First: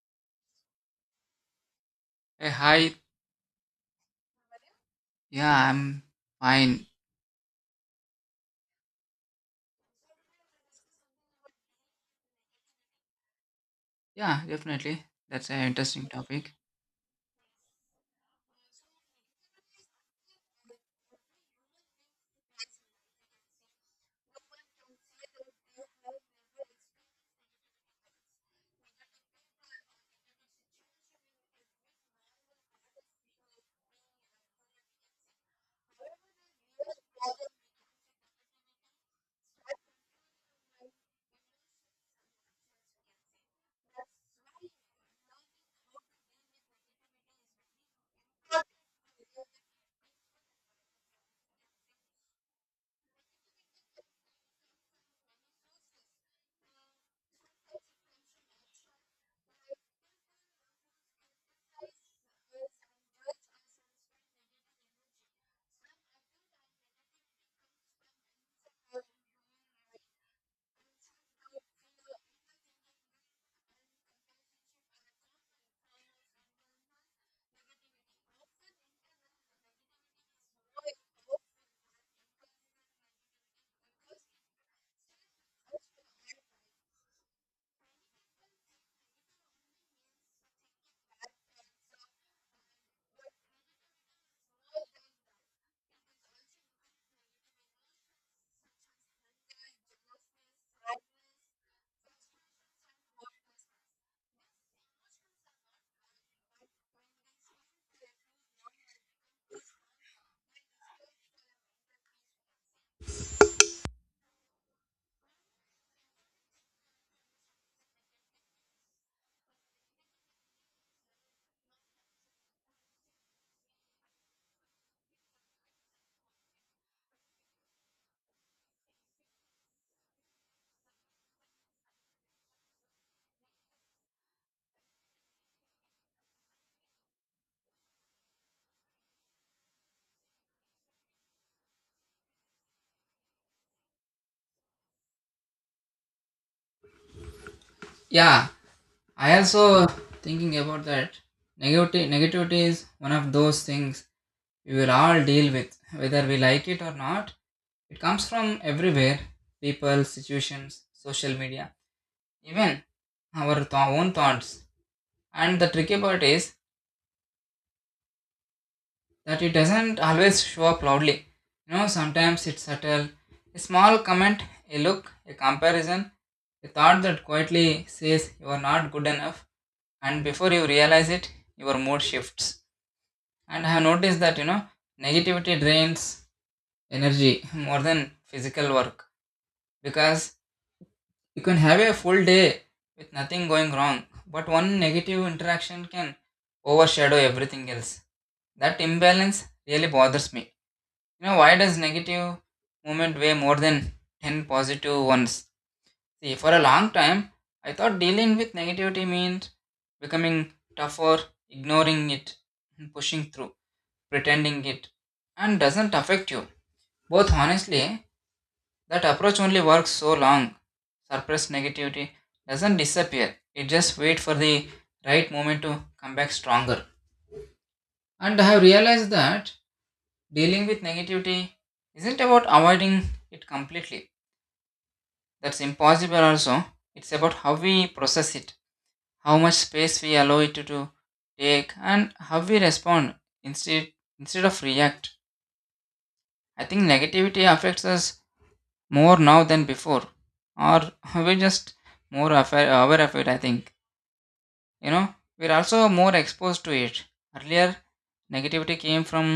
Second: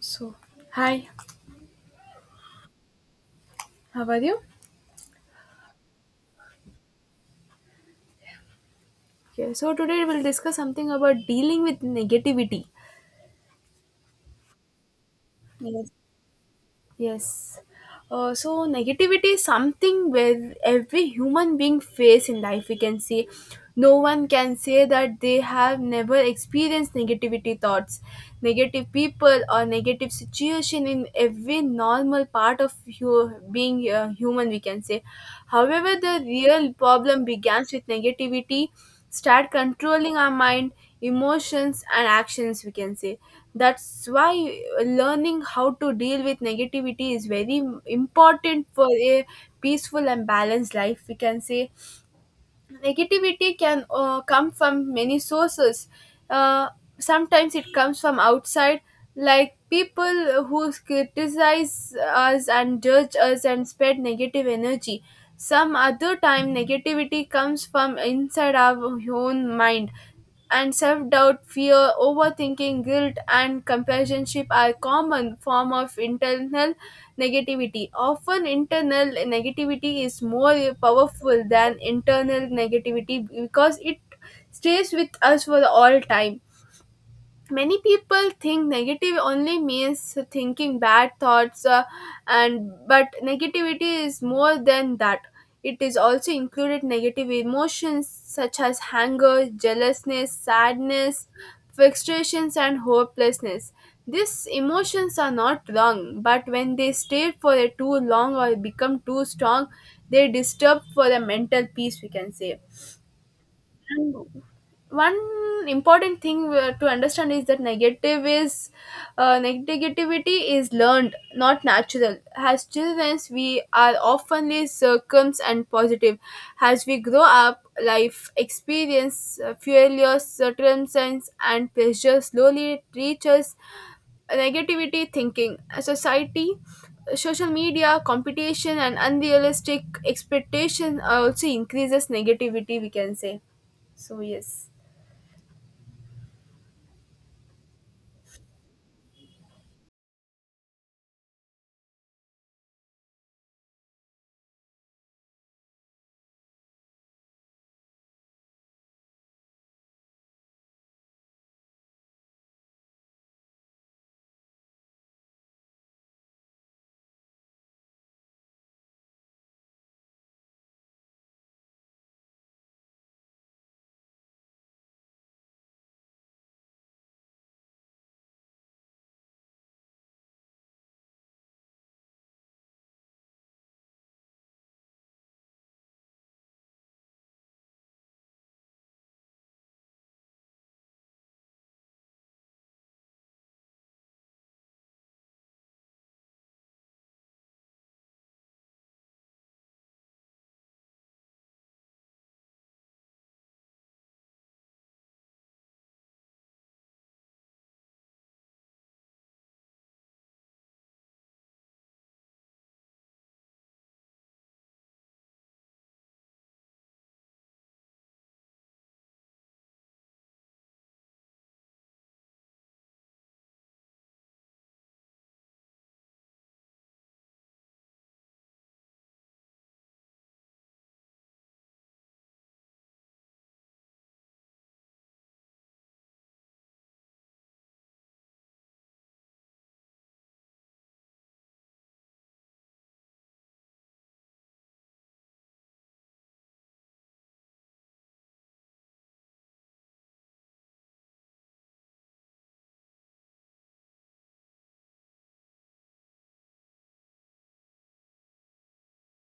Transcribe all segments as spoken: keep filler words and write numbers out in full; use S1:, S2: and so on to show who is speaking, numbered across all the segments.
S1: So, Hi,
S2: Hey, hi.
S1: how are you?
S2: Yeah, I'm fine.
S1: Okay, so today we'll discuss something about dealing with negativity.
S2: Yeah, definitely. That's an
S1: yes,
S2: interesting topic.
S1: Yes. Uh, so negativity is something where every human being face in life. We can see no one can say that they have never experienced negativity thoughts, negative people, or negative situation in every normal part of hu- being uh, human, we can say. However, the real problem begins with negativity start controlling our mind, emotions, and actions, we can say. That's why learning how to deal with negativity is very important for a peaceful and balanced life, we can say. Negativity can uh, come from many sources. Uh, Sometimes it comes from outside, like people who criticize us and judge us and spread negative energy. Some other time, negativity comes from inside our own mind, and self-doubt, fear, overthinking, guilt, and companionship are common form of internal negativity. Often, internal negativity is more powerful than internal negativity because it stays with us for all time. Many people think negative only means thinking bad thoughts, uh, and but negativity is more than that. It is also included negative emotions such as anger, jealousness, sadness, frustrations, and hopelessness. These emotions are not wrong, but when they stay for a too long or become too strong, they disturb for the mental peace, we can say. And one important thing uh, to understand is that negative is uh, negativity is learned, not natural. As children we are oftenly circums and positive. As we grow up, life experience, uh, failures, circumstance, and pressure slowly reaches negativity thinking. A society, social media, competition, and unrealistic expectation also increases negativity, we can say. So yes.
S2: Yeah, I also thinking about that. Negativity, negativity is one of those things we will all deal with, whether we like it or not. It comes from everywhere: people, situations, social media, even our th- own thoughts. And the tricky part is that it doesn't always show up loudly. You know, sometimes it's subtle. A small comment, a look, a comparison, a thought that quietly says you are not good enough, and before you realize it, your mood shifts. And I have noticed that, you know, negativity drains energy more than physical work, because you can have a full day with nothing going wrong, but one negative interaction can overshadow everything else. That imbalance really bothers me. You know, why does negative movement weigh more than ten positive ones? See, for a long time, I thought dealing with negativity meant becoming tougher, ignoring it, and pushing through, pretending it, and doesn't affect you. Both honestly, that approach only works so long. Suppressed negativity doesn't disappear, it just waits for the right moment to come back stronger. And I have realized that dealing with negativity isn't about avoiding it completely. That's impossible also. It's about how we process it, how much space we allow it to, to take, and how we respond instead, instead of react. I think negativity affects us more now than before, or we're just more affa- aware of it, I think. you know we're also more exposed to it. Earlier, negativity came from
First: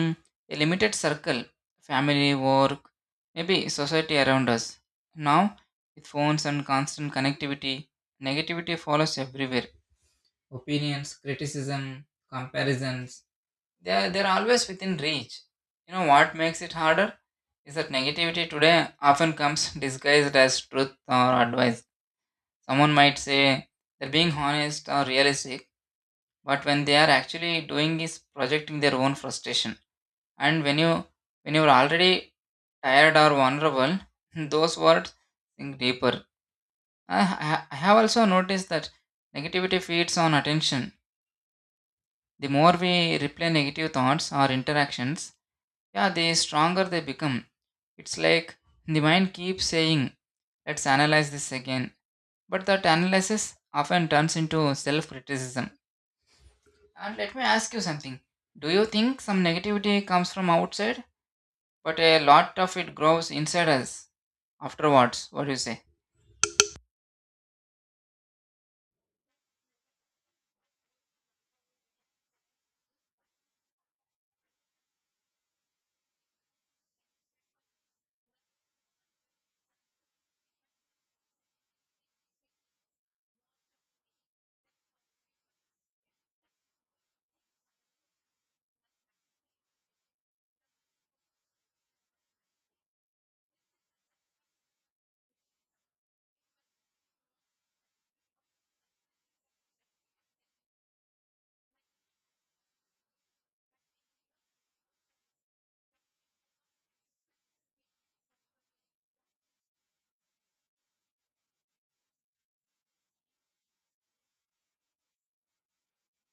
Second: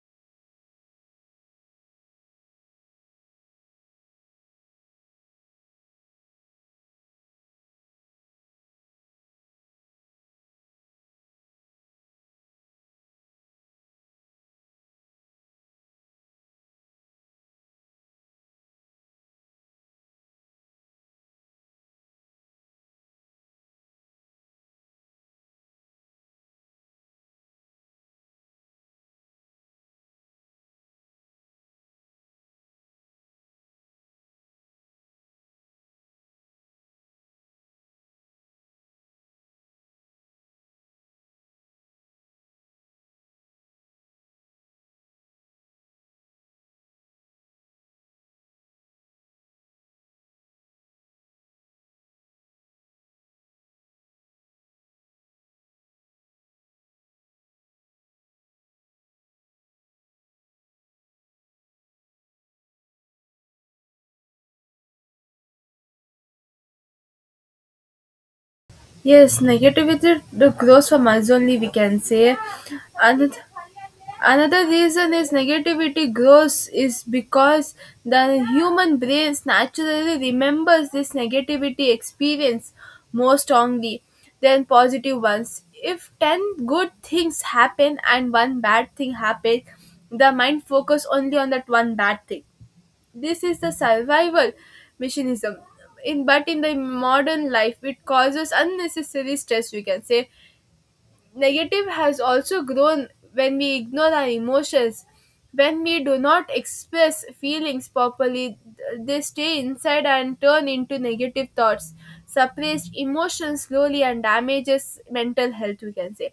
S2: a limited circle: family, work, maybe society around us. Now, with phones and constant connectivity, negativity follows everywhere: opinions, criticism, comparisons. They're, they're always within reach. You know what makes it harder is that negativity today often comes disguised as truth or advice. Someone might say they're being honest or realistic, but when they are actually doing is projecting their own frustration. And when you when you're already tired or vulnerable, those words sink deeper. I, I I have also noticed that negativity feeds on attention. The more we replay negative thoughts or interactions, yeah, the stronger they become. It's like the mind keeps saying, let's analyze this again, but that analysis often turns into self criticism. And let me ask you something. Do you think some negativity comes from outside, but a lot of it grows inside us afterwards? What do you say?
S1: Yes, negativity d- grows from us only, we can say. And another reason is negativity grows is because the human brains naturally remembers this negativity experience more strongly than positive ones. If ten good things happen and one bad thing happen, the mind focus only on that one bad thing. This is the survival mechanism, in but in the modern life it causes unnecessary stress, we can say. Negative has also grown when we ignore our emotions. When we do not express feelings properly, th- they stay inside and turn into negative thoughts. Suppressed emotions slowly and damages mental health, we can say.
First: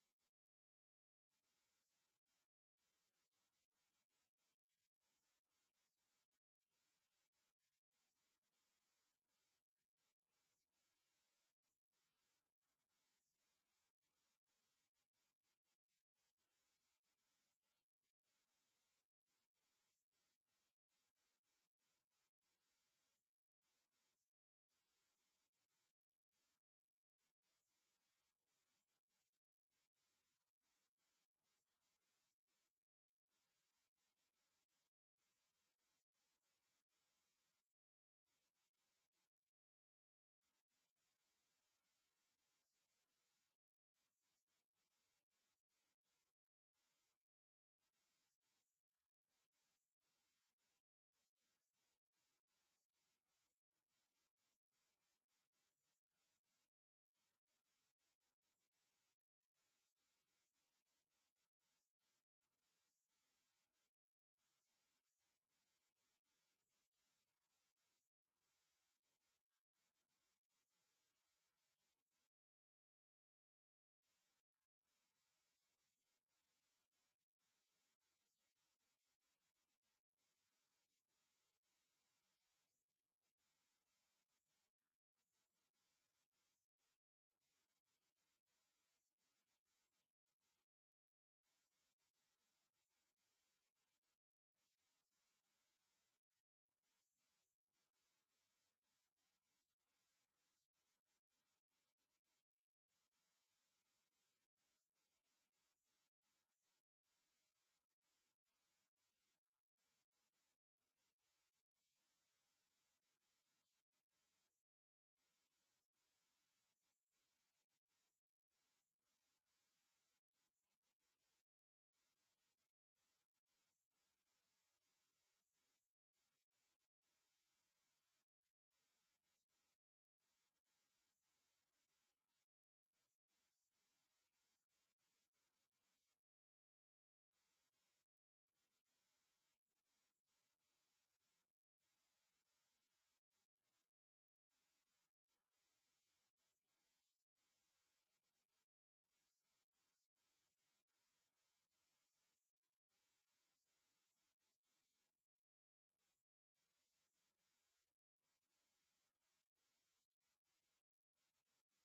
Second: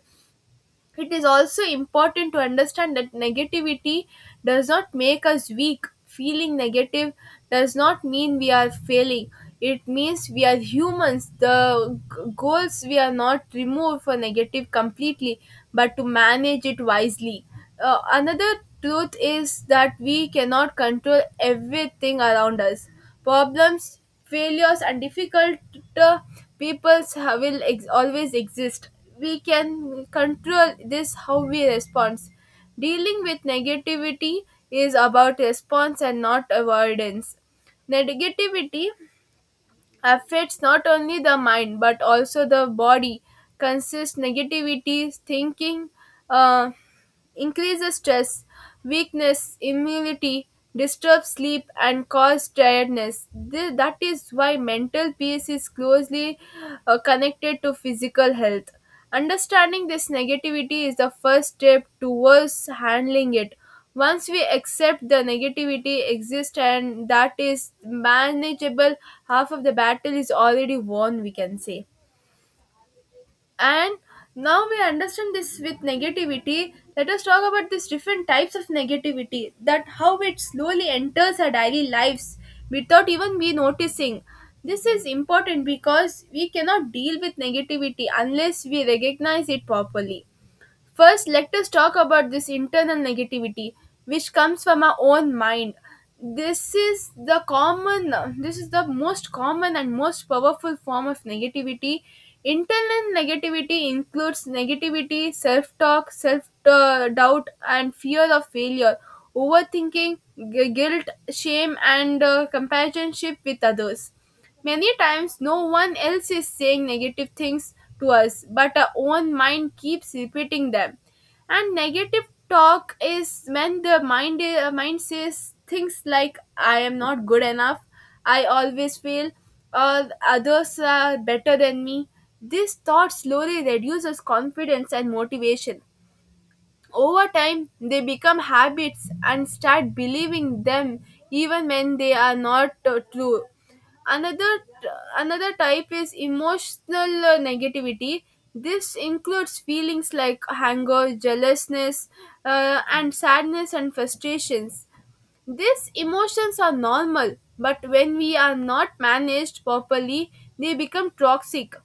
S1: It is also important to understand that negativity does not make us weak. Feeling negative does not mean we are failing. It means we are humans. The g- goals we are not removed for negative completely, but to manage it wisely. Uh, another truth is that we cannot control everything around us. Problems, failures, and difficult uh, peoples ha- will ex- always exist. We can control this how we respond. Dealing with negativity is about response and not avoidance. Negativity affects not only the mind but also the body. Consists negativity thinking uh, increases stress, weakness immunity, disturbs sleep, and cause tiredness. Th- that is why mental peace is closely uh, connected to physical health. Understanding this negativity is the first step towards handling it. Once we accept the negativity exists and that is manageable, half of the battle is already won, we can say. And now we understand this with negativity. Let us talk about these different types of negativity, that how it slowly enters our daily lives without even we noticing. This is important because we cannot deal with negativity unless we recognize it properly. First, let us talk about this internal negativity which comes from our own mind. This is the common, this is the most common and most powerful form of negativity. Internal negativity includes negativity, self talk, self doubt, and fear of failure, overthinking, gu- guilt, shame, and uh, companionship with others. Many times, no one else is saying negative things to us, but our own mind keeps repeating them. And negative talk is when the mind, uh, mind says things like, I am not good enough, I always fail, or others are better than me. This thought slowly reduces confidence and motivation. Over time, they become habits and start believing them even when they are not uh, true. Another Another type is emotional uh, negativity. This includes feelings like anger, jealousness, uh, and sadness and frustrations. These emotions are normal, but when we are not managed properly, they become toxic.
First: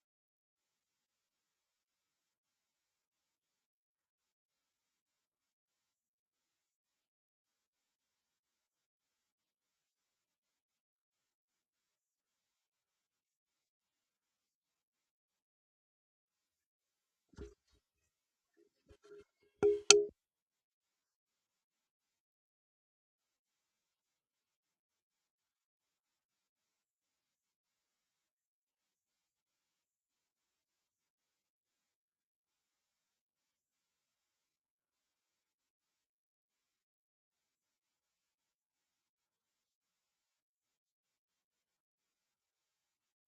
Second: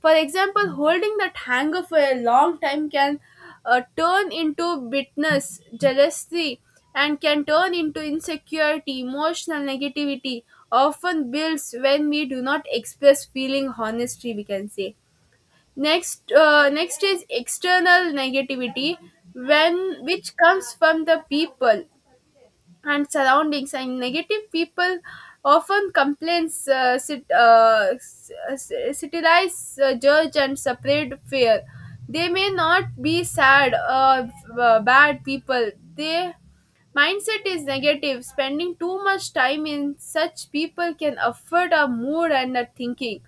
S1: For example, holding that anger for a long time can uh, turn into bitterness, jealousy, and can turn into insecurity, emotional negativity. Often builds when we do not express feeling honestly, we can say. Next. Uh, next is external negativity, when which comes from the people and surroundings, and negative people often complains, uh, sit, uh, s- uh, satirize, uh, judge, and separate fear. They may not be sad or uh, bad people. They mindset is negative. Spending too much time in such people can affect our mood and our thinking.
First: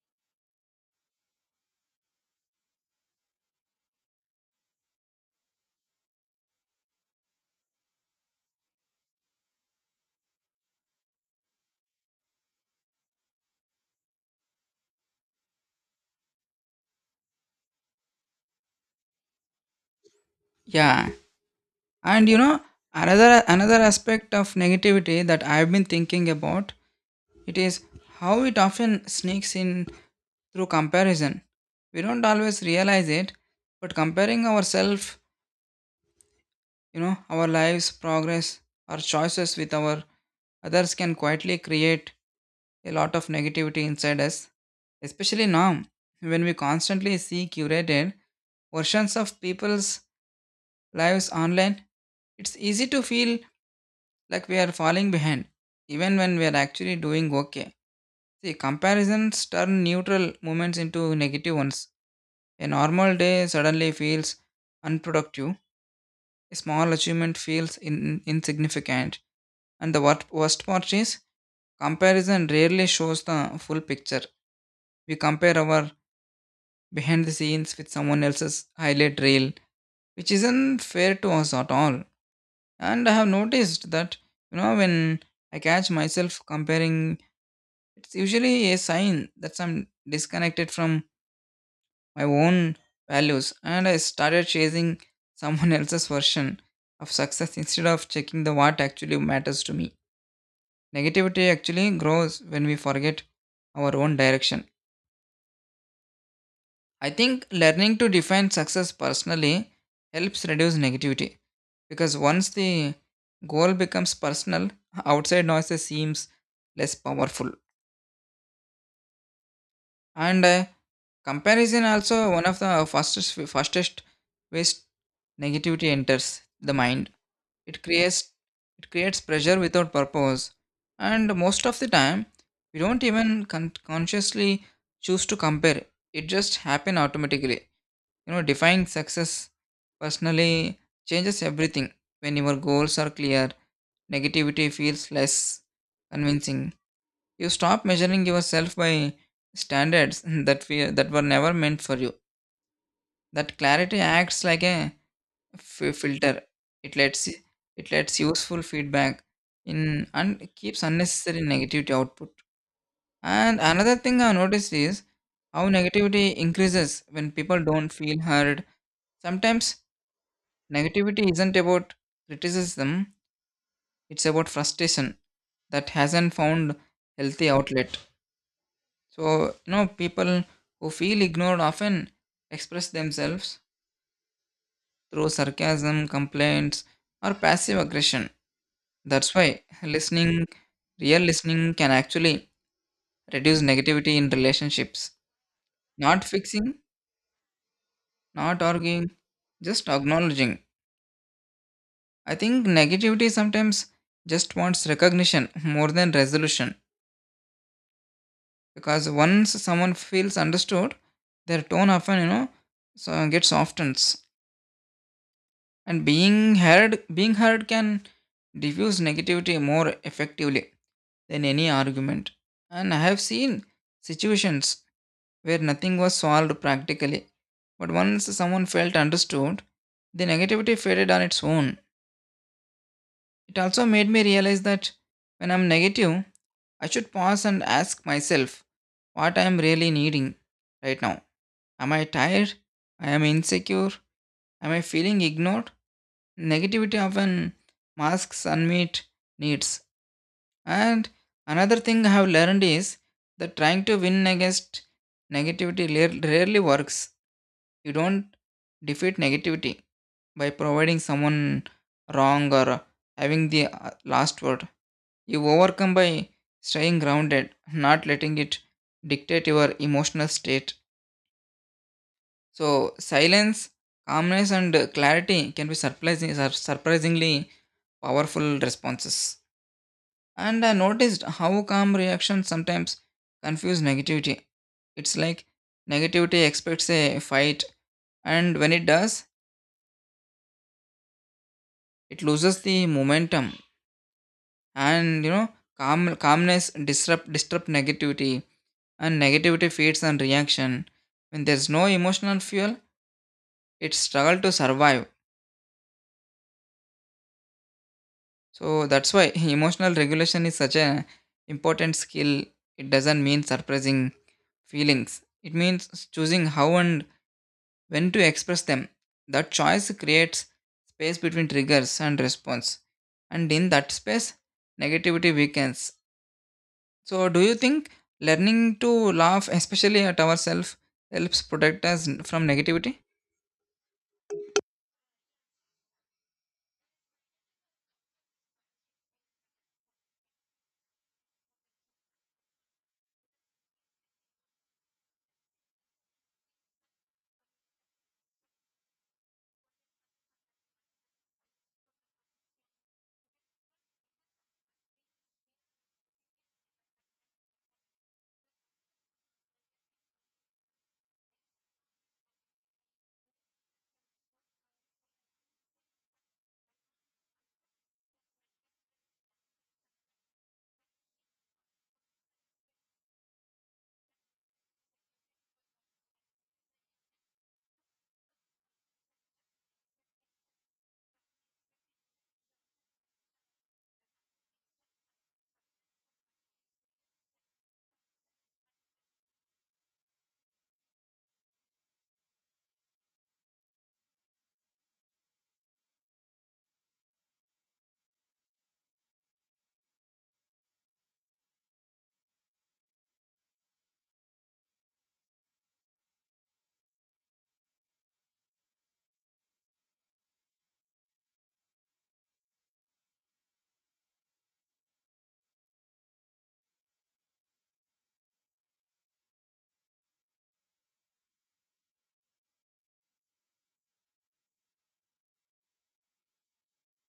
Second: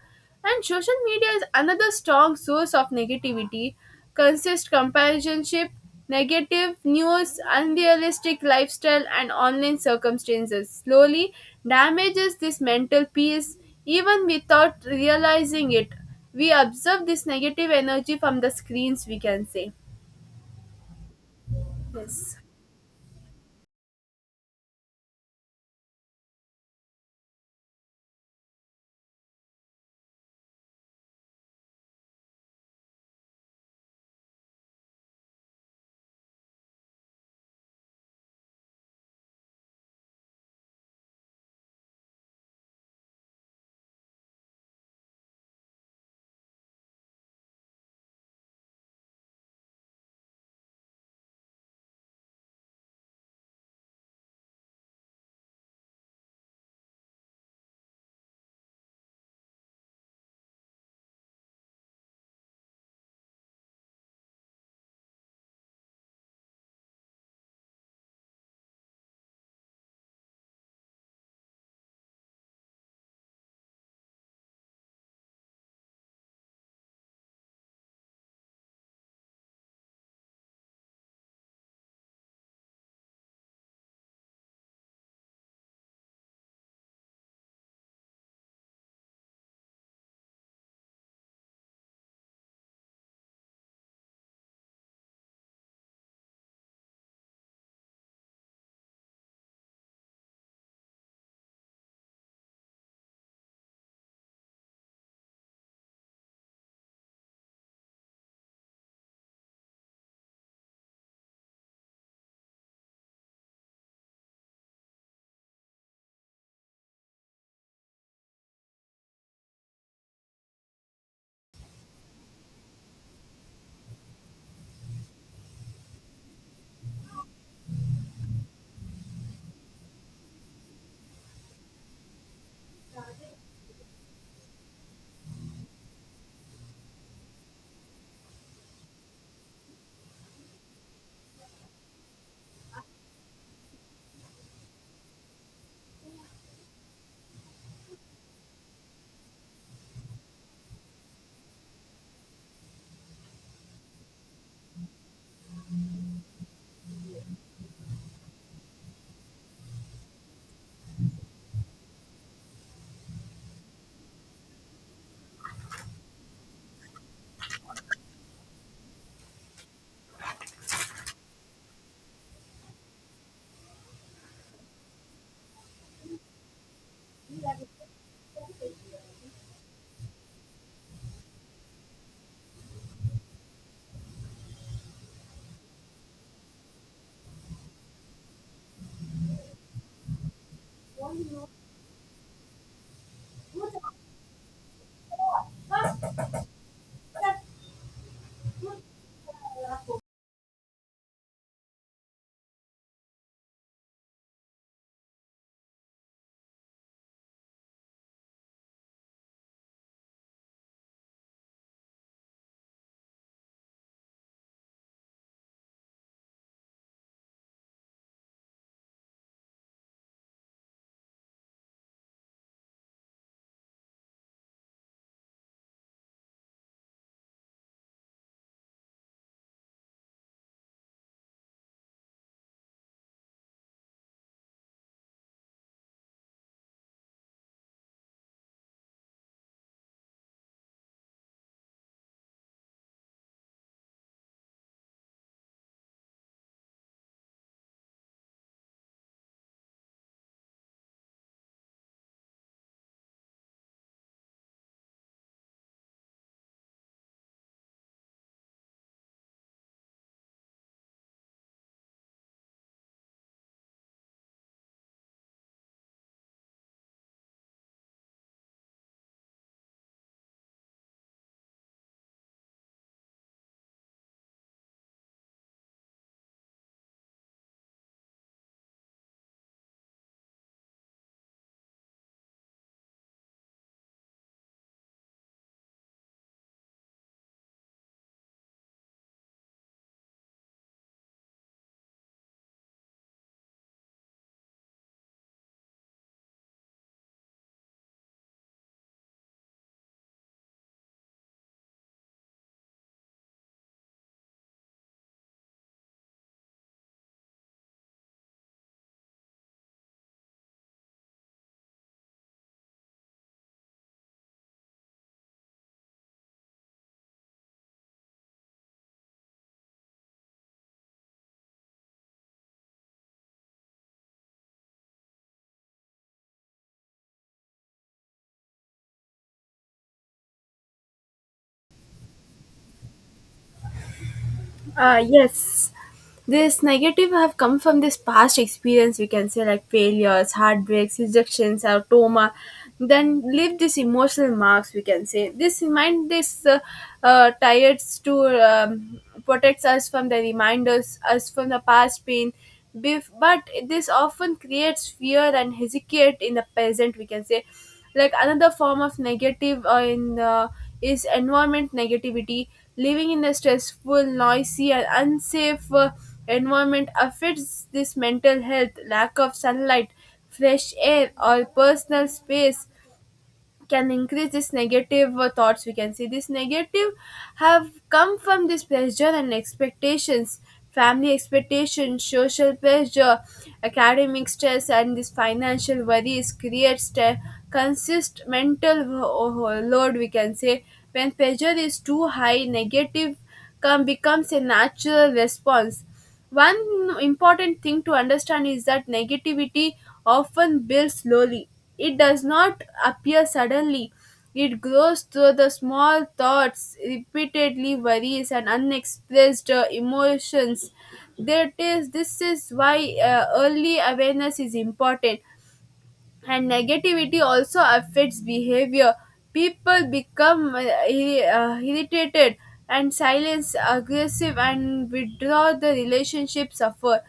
S1: And social media is another strong source of negativity. Consist companionship, negative news, unrealistic lifestyle, and online circumstances slowly damages this mental peace even without realizing it. We observe this negative energy from the screens, we can say.
S2: Yeah, and
S1: Yes.
S2: you know another another aspect of negativity that I've been thinking about, it is how it often sneaks in through comparison. We don't always realize it, but comparing ourselves You know, our lives, progress, our choices with our others can quietly create a lot of negativity inside us, especially now when we constantly see curated versions of people's lives online. It's easy to feel like we are falling behind, even when we are actually doing okay. See, comparisons turn neutral moments into negative ones. A normal day suddenly feels unproductive a small achievement feels in, insignificant. And the wor- worst part is, comparison rarely shows the full picture. We compare our behind the scenes with someone else's highlight reel, which isn't fair to us at all. And I have noticed that, you know, when I catch myself comparing, it's usually a sign that I'm disconnected from my own values and I started chasing someone else's version of success instead of checking the what actually matters to me. Negativity actually grows when we forget our own direction. I think learning to define success personally helps reduce negativity because once the goal becomes personal, outside noises seems less powerful. And uh, comparison also one of the fastest fastest ways negativity enters the mind. It creates it creates pressure without purpose. And most of the time, we don't even con- consciously choose to compare. It just happen automatically. You know defining success personally changes everything when your goals are clear negativity feels less convincing you stop measuring yourself by standards that we, that were never meant for you. That clarity acts like a fi- filter. It lets it lets useful feedback in and keeps unnecessary negativity output. And another thing I noticed is how negativity increases when people don't feel heard. Sometimes negativity isn't about criticism; it's about frustration that hasn't found healthy outlet. So, you know, people who feel ignored often express themselves through sarcasm, complaints, or passive aggression. That's why listening, real listening, can actually reduce negativity in relationships. Not fixing, not arguing, just acknowledging. I think negativity sometimes just wants recognition more than resolution because once someone feels understood, their tone often, you know, so gets softens. And being heard being heard can diffuse negativity more effectively than any argument and I have seen situations where nothing was solved practically but once someone felt understood the negativity faded on its own it also made me realize that when I'm negative I should pause and ask myself what I am really needing right now am I tired I am insecure am I feeling ignored Negativity often masks unmet needs. And another thing I have learned is that trying to win against negativity lar- rarely works. You don't defeat negativity by providing someone wrong or having the uh, last word. You overcome by staying grounded, not letting it dictate your emotional state. So silence, calmness, and uh, clarity can be surprising, sur- surprisingly powerful responses. And I noticed how calm reactions sometimes confuse negativity. It's like negativity expects a fight, and when it does, it loses the momentum. And you know, calm calmness disrupt disrupt negativity, and negativity feeds on reaction. When there's no emotional fuel, it struggles to survive So that's why emotional regulation is such an important skill. It doesn't mean suppressing feelings. It means choosing how and when to express them. That choice creates space between triggers and response. And in that space, negativity weakens. So do you think learning to laugh, especially at ourselves, helps protect us from negativity?
S1: Uh, yes, this negative have come from this past experience, we can say, like failures, heartbreaks, rejections, or trauma. Then leave this emotional marks, we can say. This remind this uh, uh, tired to um, protects us from the reminders, us from the past pain. Bef- But this often creates fear and hesitate in the present, we can say. Like another form of negative uh, in uh, is environment negativity. Living in a stressful, noisy, and unsafe uh, environment affects this mental health. Lack of sunlight, fresh air, or personal space can increase this negative uh, thoughts. We can see this negative have come from this pressure and expectations. Family expectations, social pressure, academic stress, and this financial worries creates te- consist mental wo- wo- load, we can say. When pressure is too high, negative come becomes a natural response. One important thing to understand is that negativity often builds slowly. It does not appear suddenly. It grows through the small thoughts, repeatedly worries, and unexpressed uh, emotions. That is, this is why uh, early awareness is important. And negativity also affects behavior. People become uh, irri- uh, irritated and silence, aggressive, and withdraw. The relationship suffer,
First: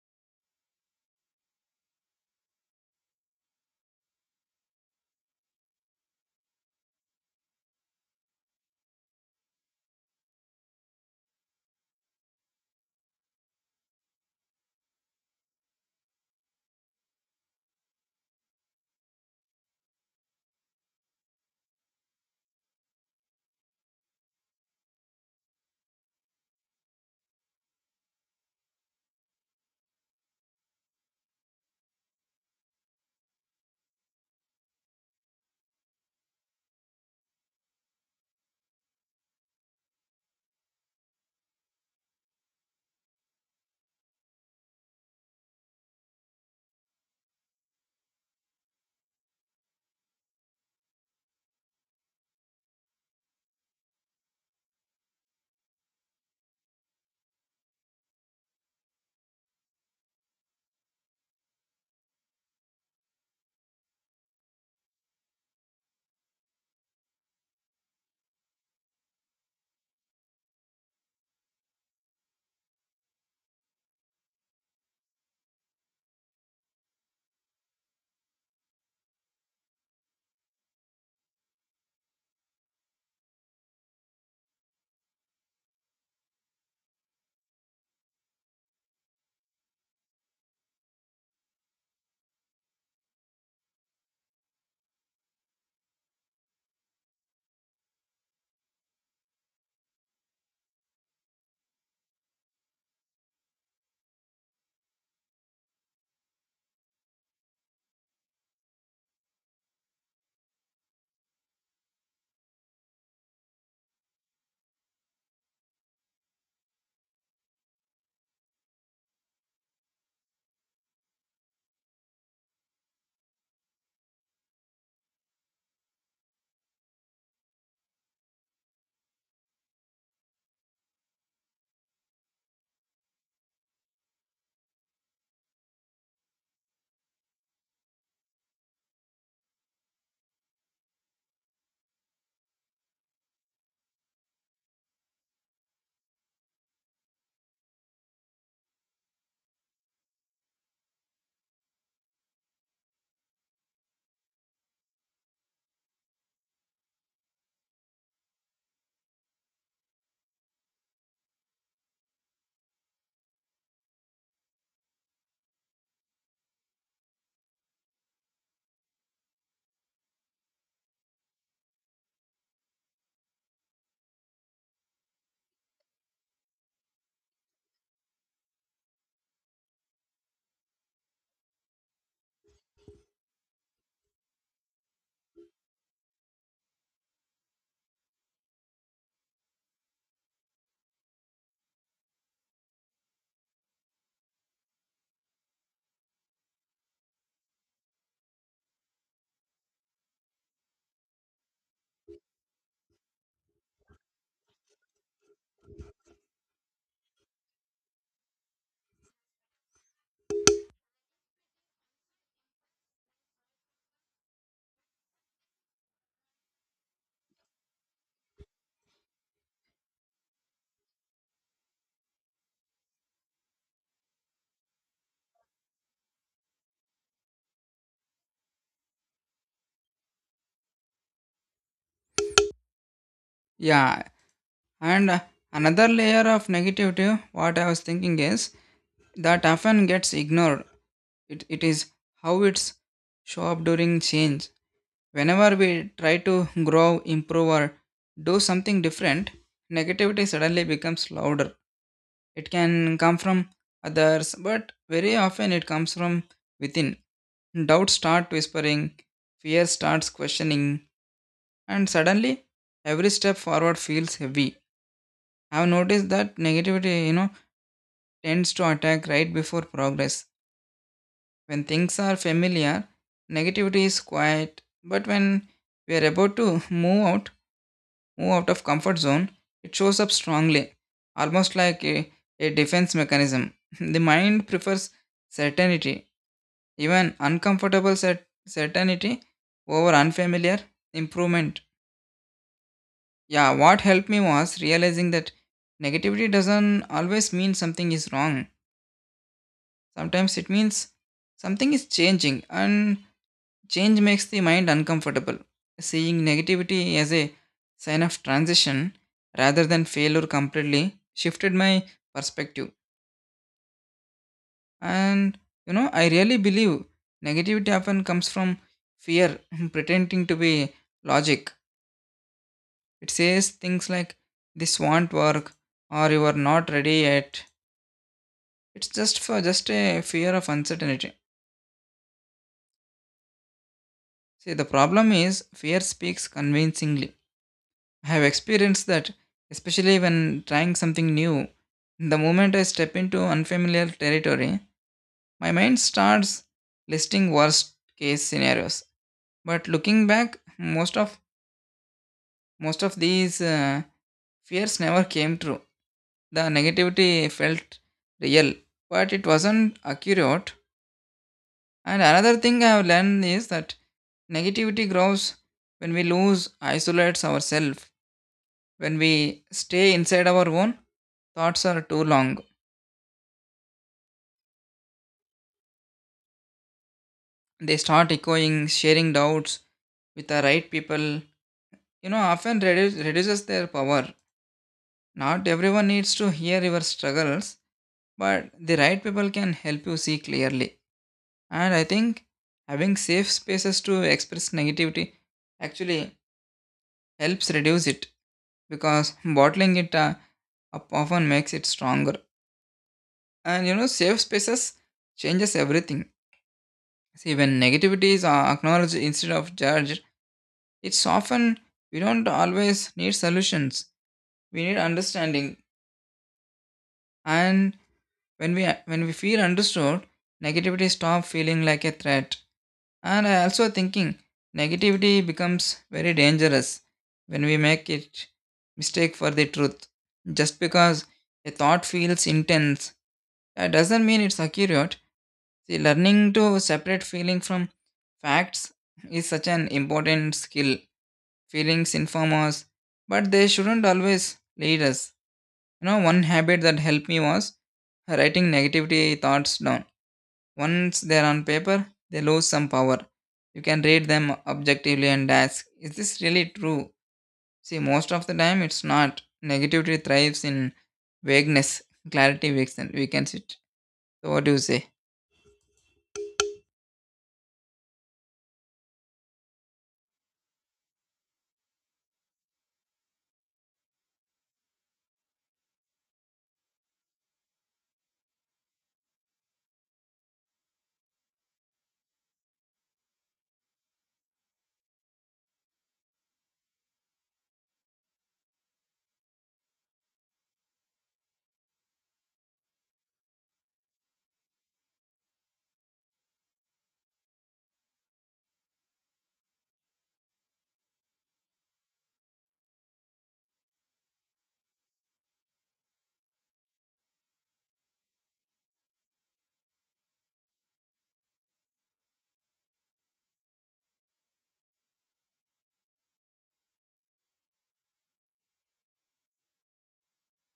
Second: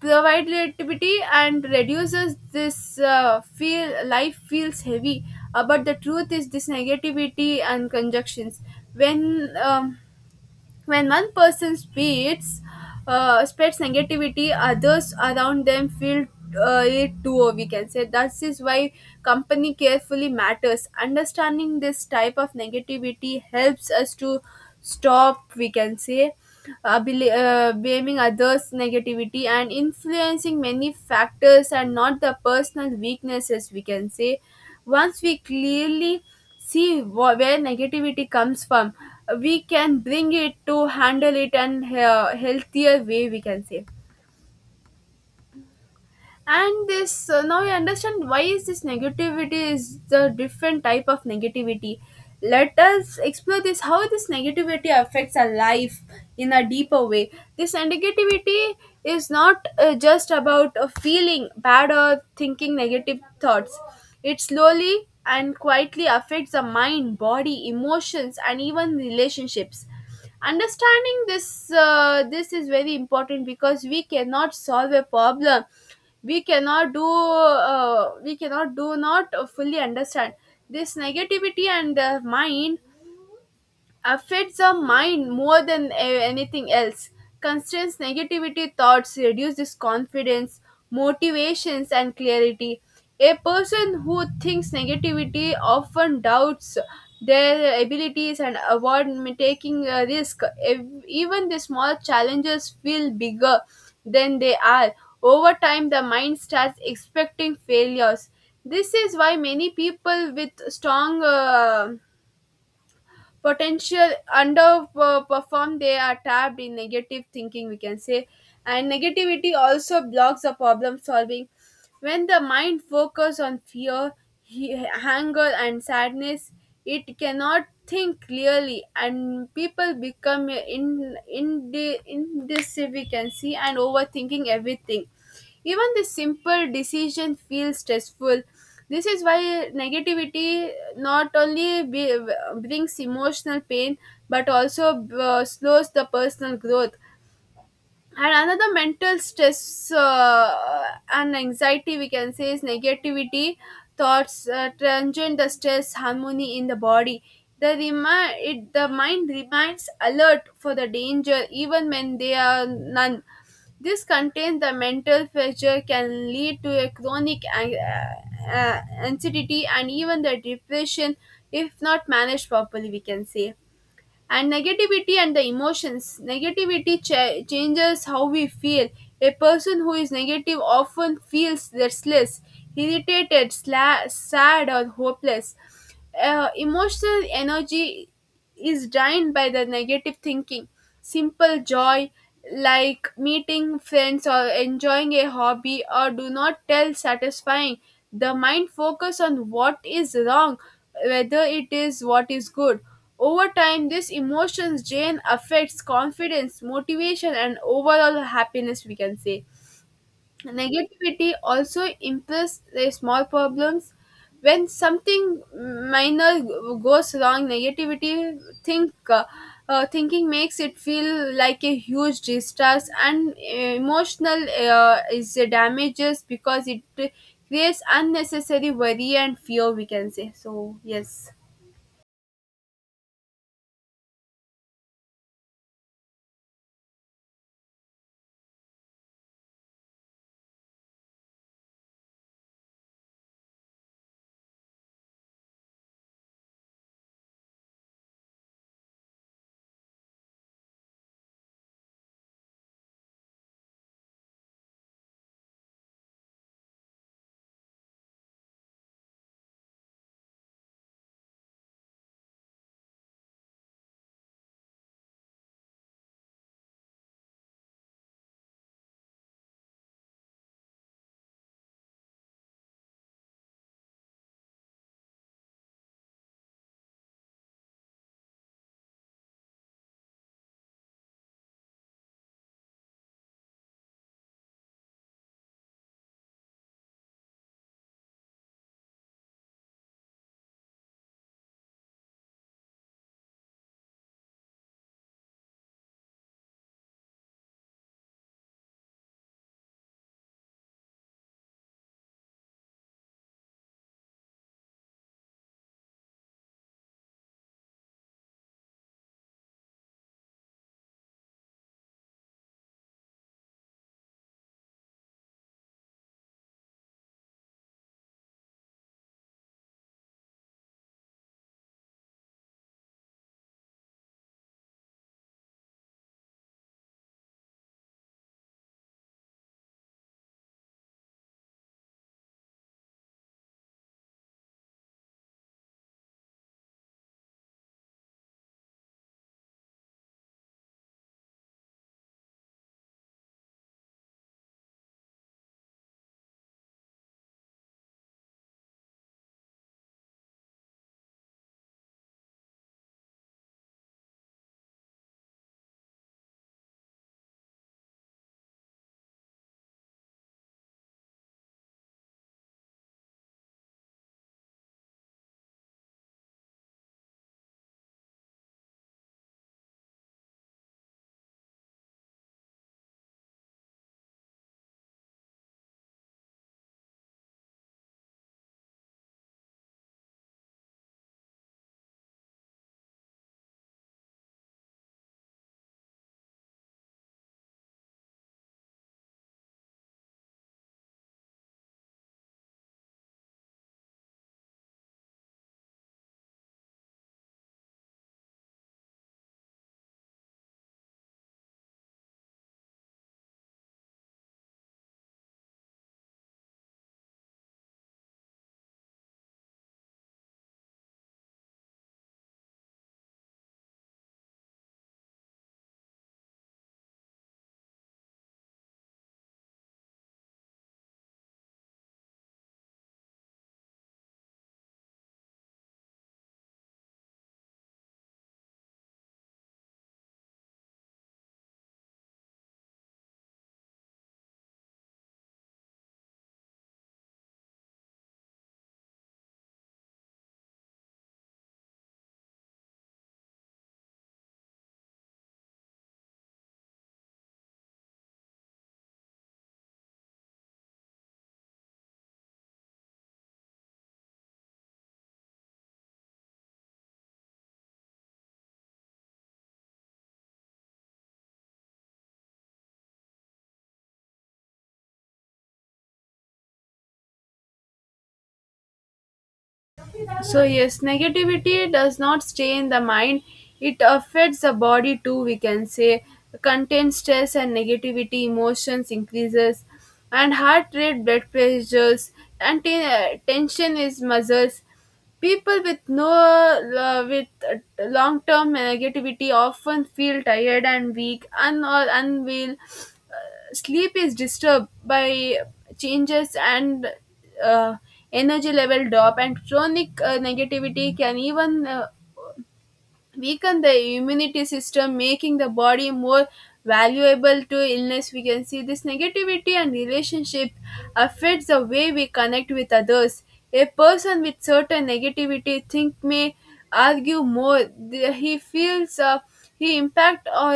S1: provide relativity, and reduces this uh, feel. Life feels heavy, uh, but the truth is this negativity and conjunctions, when um, when one person speaks uh, spreads negativity, others around them feel uh, it too, or we can say, that is why company carefully matters. Understanding this type of negativity helps us to stop, we can say, uh, bel- uh, blaming others. Negativity and influencing many factors and not the personal weaknesses, we can say. Once we clearly see wh- where negativity comes from, we can bring it to handle it and uh, healthier way, we can say. And this uh, now I understand why is this negativity is the different type of negativity. Let us explore this how this negativity affects our life in a deeper way. This negativity is not uh, just about uh, feeling bad or thinking negative thoughts. It slowly and quietly affects the mind, body, emotions, and even relationships. Understanding this uh, this is very important because we cannot solve a problem we cannot do, uh, we cannot do not fully understand. This negativity and the mind affects our mind more than a- anything else. Constraints, negativity thoughts reduces confidence, motivations, and clarity. A person who thinks negativity often doubts their abilities and avoid m- taking a risk. Ev- Even the small challenges feel bigger than they are. Over time, the mind starts expecting failures. This is why many people with strong uh, potential underperform. They are tapped in negative thinking, we can say. And negativity also blocks the problem solving. When the mind focuses on fear, he- anger, and sadness, it cannot think clearly and people become in in indecisive, we can see, and overthinking everything. Even the simple decision feels stressful. This is why negativity not only be, brings emotional pain but also uh, slows the personal growth. And another mental stress uh, and anxiety, we can say, is negativity thoughts uh, transient the stress harmony in the body. The remi- it, the mind remains alert for the danger even when there are none. This contains the mental pressure can lead to a chronic an- uh, uh, anxiety and even the depression if not managed properly, we can say. And negativity and the emotions negativity cha- changes how we feel. A person who is negative often feels restless, irritated, sla- sad, or hopeless. Uh, emotional energy is drained by the negative thinking. Simple joy like meeting friends or enjoying a hobby or do not tell satisfying. The mind focus on what is wrong, whether it is what is good. Over time, this emotions drain affects confidence, motivation, and overall happiness, we can say. Negativity also implies the small problems. When something minor goes wrong, negativity think uh, uh, thinking makes it feel like a huge distress, and emotional uh, is damages because it creates unnecessary worry and fear. We can say so. Yes.
S2: Yeah, And uh, another layer of negativity, what I was thinking is that often gets ignored. It, it is how it's show up during change. Whenever we try to grow, improve, or do something different, negativity suddenly becomes louder. It can come from others, but very often it comes from within. Doubts start whispering, fear starts questioning, and suddenly every step forward feels heavy. I've noticed that negativity, you know, tends to attack right before progress. When things are familiar, negativity is quiet, but when we are about to move out, move out of comfort zone, it shows up strongly, almost like a, a defense mechanism. The mind prefers certainty, even uncomfortable cer- certainty over unfamiliar improvement. Yeah, what helped me was realizing that negativity doesn't always mean something is wrong. Sometimes it means something is changing, and change makes the mind uncomfortable. Seeing negativity as a sign of transition rather than failure completely shifted my perspective. And you know, I really believe negativity often comes from fear pretending to be logic. It says things like, this won't work, or, you are not ready yet. It's just for just a fear of uncertainty. See, the problem is fear speaks convincingly. I have experienced that, especially when trying something new. The moment I step into unfamiliar territory, my mind starts listing worst case scenarios. But looking back, most of most of these uh, fears never came true. The negativity felt real, but it wasn't accurate. And another thing I have learned is that negativity grows when we lose, isolates ourselves. When we stay inside our own, thoughts are too long. They start echoing, sharing doubts with the right people. You know, often reduce, reduces their power. Not everyone needs to hear your struggles, but the right people can help you see clearly. And I think having safe spaces to express negativity actually helps reduce it, because bottling it uh, up often makes it stronger. And you know, safe spaces changes everything. See, when negativity is uh, acknowledged instead of judged, it's often we don't always need solutions. We need understanding. And when we when we feel understood, negativity stop feeling like a threat. And I also thinking negativity becomes very dangerous when we make it mistake for the truth. Just because a thought feels intense, that doesn't mean it's accurate. See, learning to separate feeling from facts is such an important skill. Feelings inform us, but they shouldn't always lead us. You know, one habit that helped me was writing negativity thoughts down. Once they're on paper, they lose some power. You can read them objectively and ask, is this really true? See, most of the time it's not. Negativity thrives in vagueness; clarity weakens, weakens it. So, what do you say?
S1: So, yes, negativity does not stay in the mind, it affects the body too, we can say. Contains stress and negativity, emotions increases, and heart rate, blood pressures, and ten- uh, tension is muscles. People with no uh, with uh, long-term negativity often feel tired and weak, and or unwell, sleep is disturbed by changes and uh, energy level drop and chronic uh, negativity can even uh, weaken the immunity system making the body more valuable to illness, we can see this negativity and relationship affects the way we connect with others. A person with certain negativity think may argue more. The- he feels uh, he impact or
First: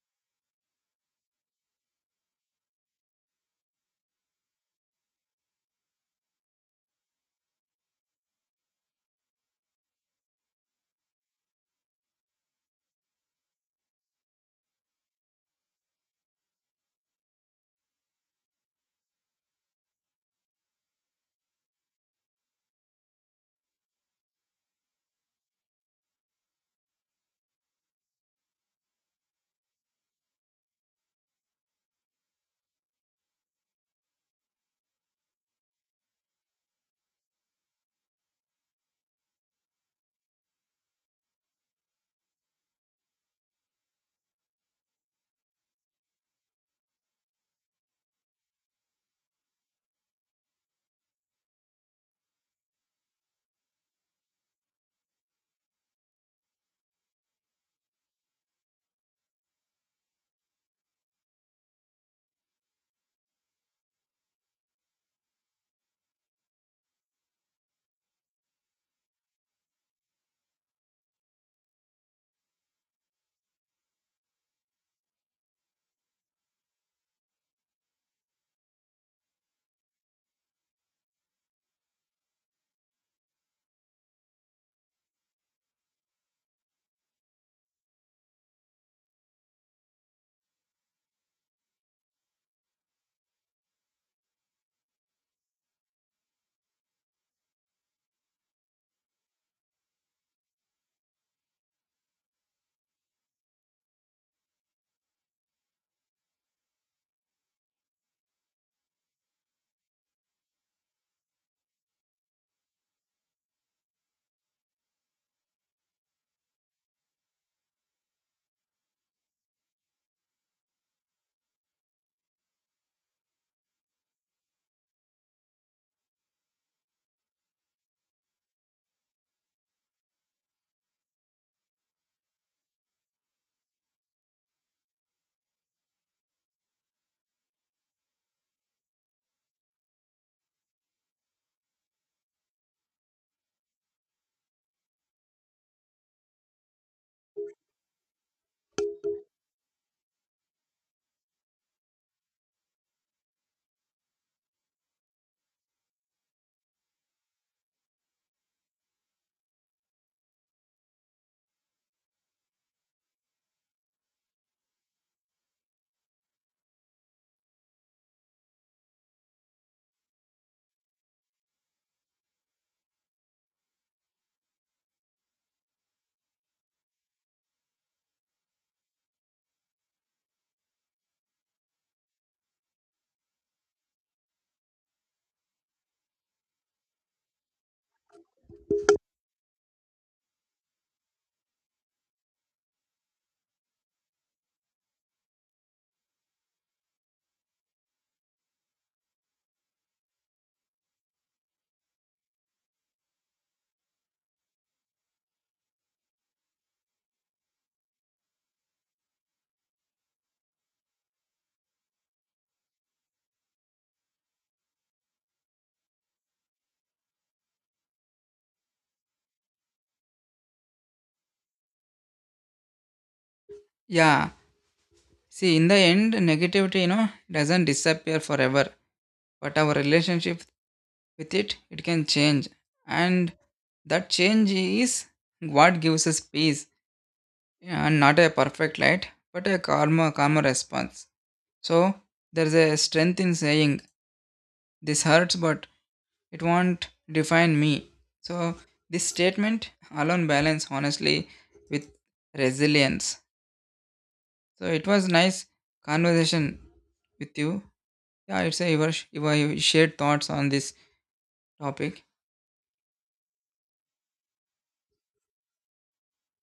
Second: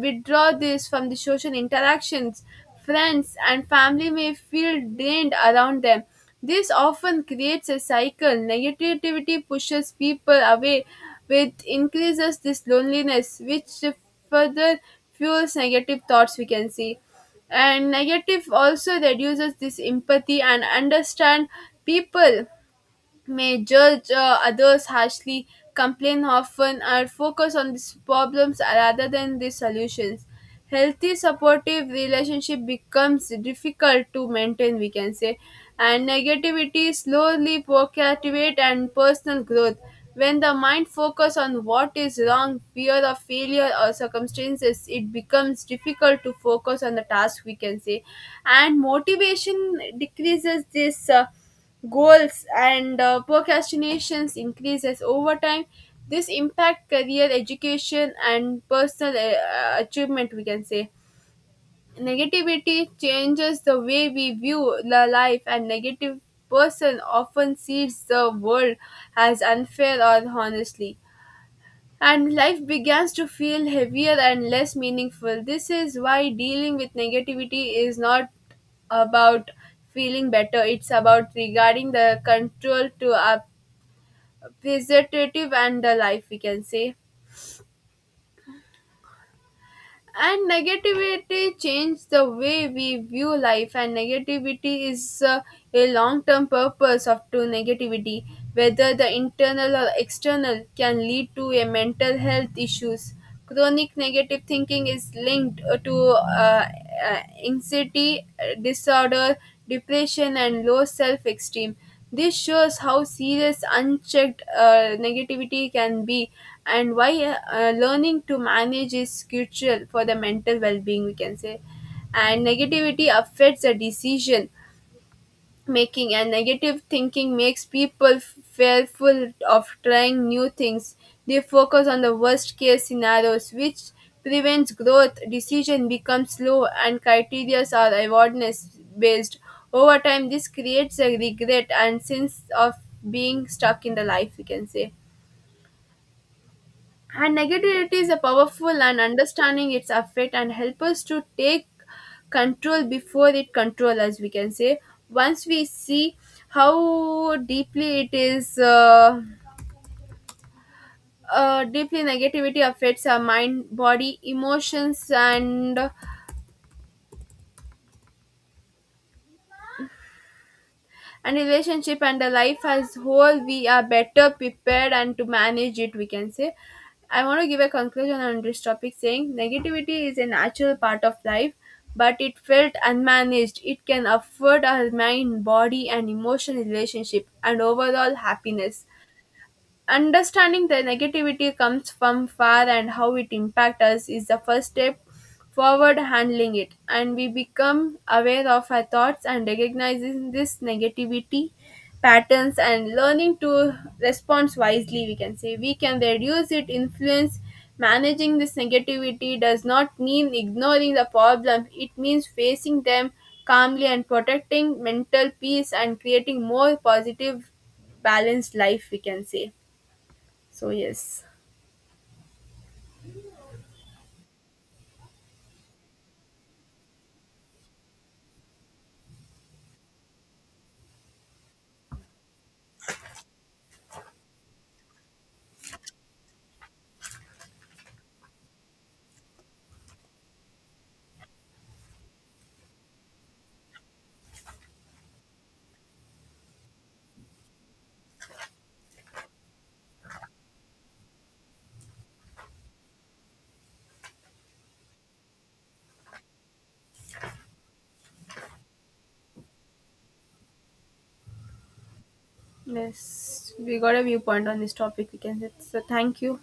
S1: withdraw this from the social interactions. Friends and family may feel drained around them. This often creates a cycle. Negativity pushes people away, which increases this loneliness, which further fuels negative thoughts, we can see. And negative also reduces this empathy and understand people may judge uh, others harshly, complain often, or focus on these problems rather than the solutions. Healthy supportive relationship becomes difficult to maintain, we can say, and negativity slowly procrastinate and personal growth. When the mind focus on what is wrong, fear of failure or circumstances, it becomes difficult to focus on the task, we can say, and motivation decreases this. Uh, goals and uh, procrastinations increases over time. This impact career, education, and personal uh, achievement, we can say. Negativity changes the way we view the life, and negative person often sees the world as unfair or honestly, and life begins to feel heavier and less meaningful. This is why dealing with negativity is not about feeling better, it's about regarding the control to our positive and the life, we can say. And negativity changes the way we view life, and negativity is uh, a long-term purpose of to negativity, whether the internal or external, can lead to a mental health issues. Chronic negative thinking is linked uh, to uh, uh, anxiety uh, disorder, depression, and low self-esteem. This shows how serious unchecked uh, negativity can be, and why uh, learning to manage is crucial for the mental well being, we can say. And negativity affects the decision making, and negative thinking makes people fearful of trying new things. They focus on the worst case scenarios, which prevents growth. Decision becomes slow, and criteria are awareness based. Over time, this creates a regret and sense of being stuck in the life, we can say. And negativity is a powerful and understanding its effect and help us to take control before it control us, we can say. Once we see how deeply it is, uh, uh, deeply negativity affects our mind, body, emotions, and and relationship and the life as whole, we are better prepared and to manage it, we can say. I want to give a conclusion on this topic saying negativity is a natural part of life, but it felt unmanaged, it can affect our mind, body, and emotional relationship and overall happiness. Understanding the negativity comes from far and how it impacts us is the first step forward handling it, and we become aware of our thoughts and recognizing this negativity patterns and learning to respond wisely, we can say, we can reduce it influence. Managing this negativity does not mean ignoring the problem, it means facing them calmly and protecting mental peace and creating more positive balanced life, we can say. So yes,
S2: Yeah. See, in the end, negativity, you know, doesn't disappear forever, but our relationship with it, it can change. And that change is what gives us peace. Yeah, and not a perfect light, but a calmer, calmer response. So there's a strength in saying, this hurts, but it won't define me. So this statement alone balance honestly with resilience. So it was nice conversation with you. Yeah, it's a your, your shared thoughts on this topic.
S1: yes, we got a viewpoint on this topic. We can say so. Thank you.